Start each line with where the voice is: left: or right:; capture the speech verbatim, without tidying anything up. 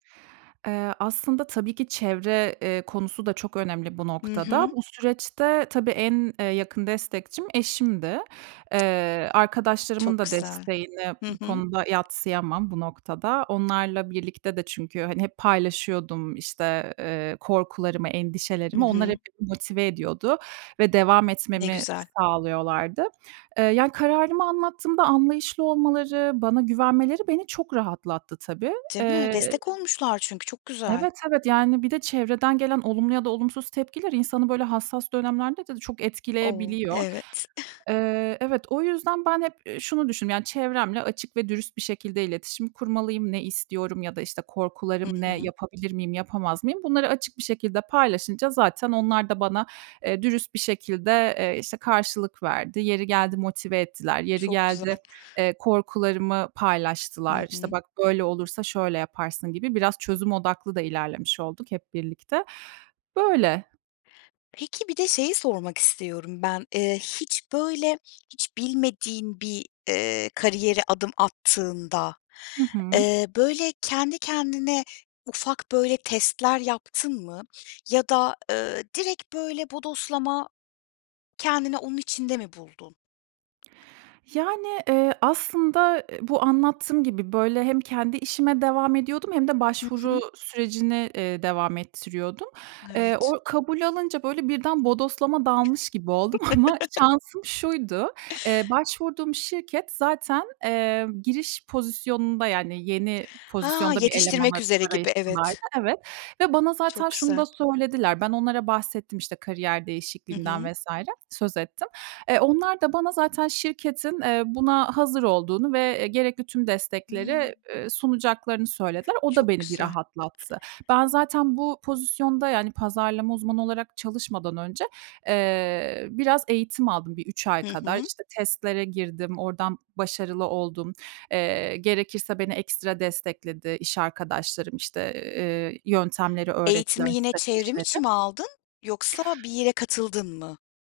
right: Eee, aslında tabii ki çevre, eee, konusu da çok önemli bu
left: Hı
right: noktada.
left: hı.
right: Bu süreçte tabii en, eee, yakın destekçim eşimdi. Eee, arkadaşlarımın
left: Çok
right: da
left: Güzel.
right: desteğini
left: Hı
right: bu
left: hı.
right: konuda yadsıyamam bu noktada. Onlarla birlikte de çünkü, hani, hep paylaşıyordum, işte, eee, korkularımı,
left: Hı
right: endişelerimi. Onlar
left: hı.
right: hep motive ediyordu ve devam
left: Ne
right: etmemi
left: güzel.
right: sağlıyorlardı. Iıı, ya kararımı anlattığımda anlayışlı olmaları, bana güvenmeleri beni çok rahatlattı tabii.
left: Değil mi?
right: Eee
left: Destek olmuşlar çünkü, çok güzel.
right: Evet, evet, yani bir de çevreden gelen olumlu ya da olumsuz tepkiler insanı böyle hassas dönemlerde de çok
left: O!
right: etkileyebiliyor.
left: Evet.
right: Eee, evet, o yüzden, ben hep, ııı, şunu düşündüm: Yani çevremle açık ve dürüst bir şekilde iletişim kurmalıyım, ne istiyorum ya da, işte,
left: Hı
right: korkularım ne
left: hı.
right: yapabilir miyim yapamaz mıyım bunları açık bir şekilde paylaşınca zaten onlar da bana, eee, dürüst bir şekilde, eee, işte, karşılık verdi. Yeri geldi motive ettiler, yeri
left: Çok
right: geldi,
left: güzel.
right: eee, korkularımı
left: Hı
right: paylaştılar. İşte,
left: hı.
right: bak böyle olursa şöyle yaparsın gibi biraz çözüm odaklı da ilerlemiş olduk hep birlikte. Böyle.
left: Peki, bir de şeyi sormak istiyorum ben. Eee, hiç böyle, hiç bilmediğin bir, eee, kariyere adım attığında,
right: Hı hı.
left: eee, böyle kendi kendine, ufak böyle testler yaptın mı ya da, ııı, direkt böyle bodoslama kendini onun içinde mi buldun?
right: Yani, eee, aslında, ııı, bu anlattığım gibi böyle hem kendi işime devam ediyordum hem de
left: Hı
right: başvuru
left: hı.
right: sürecini, eee, devam ettiriyordum. Eee,
left: Evet.
right: o kabul alınca böyle birden bodoslama dalmış gibi oldum ama şansım şuydu, eee, başvurduğum şirket zaten, eee, giriş pozisyonunda yani yeni
left: Ha,
right: pozisyonda bir eleman
left: yetiştirmek üzere gibi,
right: [unintelligible]
left: evet.
right: evet. Ve bana zaten
left: Çok
right: şunu da
left: güzel.
right: söylediler. Ben onlara bahsettim, işte, kariyer
left: Hı hı.
right: değişikliğimden vs. söz ettim. E onlar da bana zaten şirketin, eee, buna hazır olduğunu ve gerekli tüm
left: Hımm.
right: destekleri, eee, sunacaklarını söylediler. O da
left: Çok
right: beni bir
left: güzel.
right: rahatlattı. Ben zaten bu pozisyonda, yani pazarlama uzmanı olarak çalışmadan önce, eee, biraz eğitim aldım bir üç ay
left: Hı
right: kadar.
left: hı.
right: İşte, testlere girdim, oradan başarılı oldum. Eee, gerekirse beni ekstra destekledi iş arkadaşlarım. İşte, eee, yöntemleri öğrettiler,
left: Eğitimi yine çevrim içi
right: stratejileri.
left: mi aldın, yoksa bir yere katıldın mı?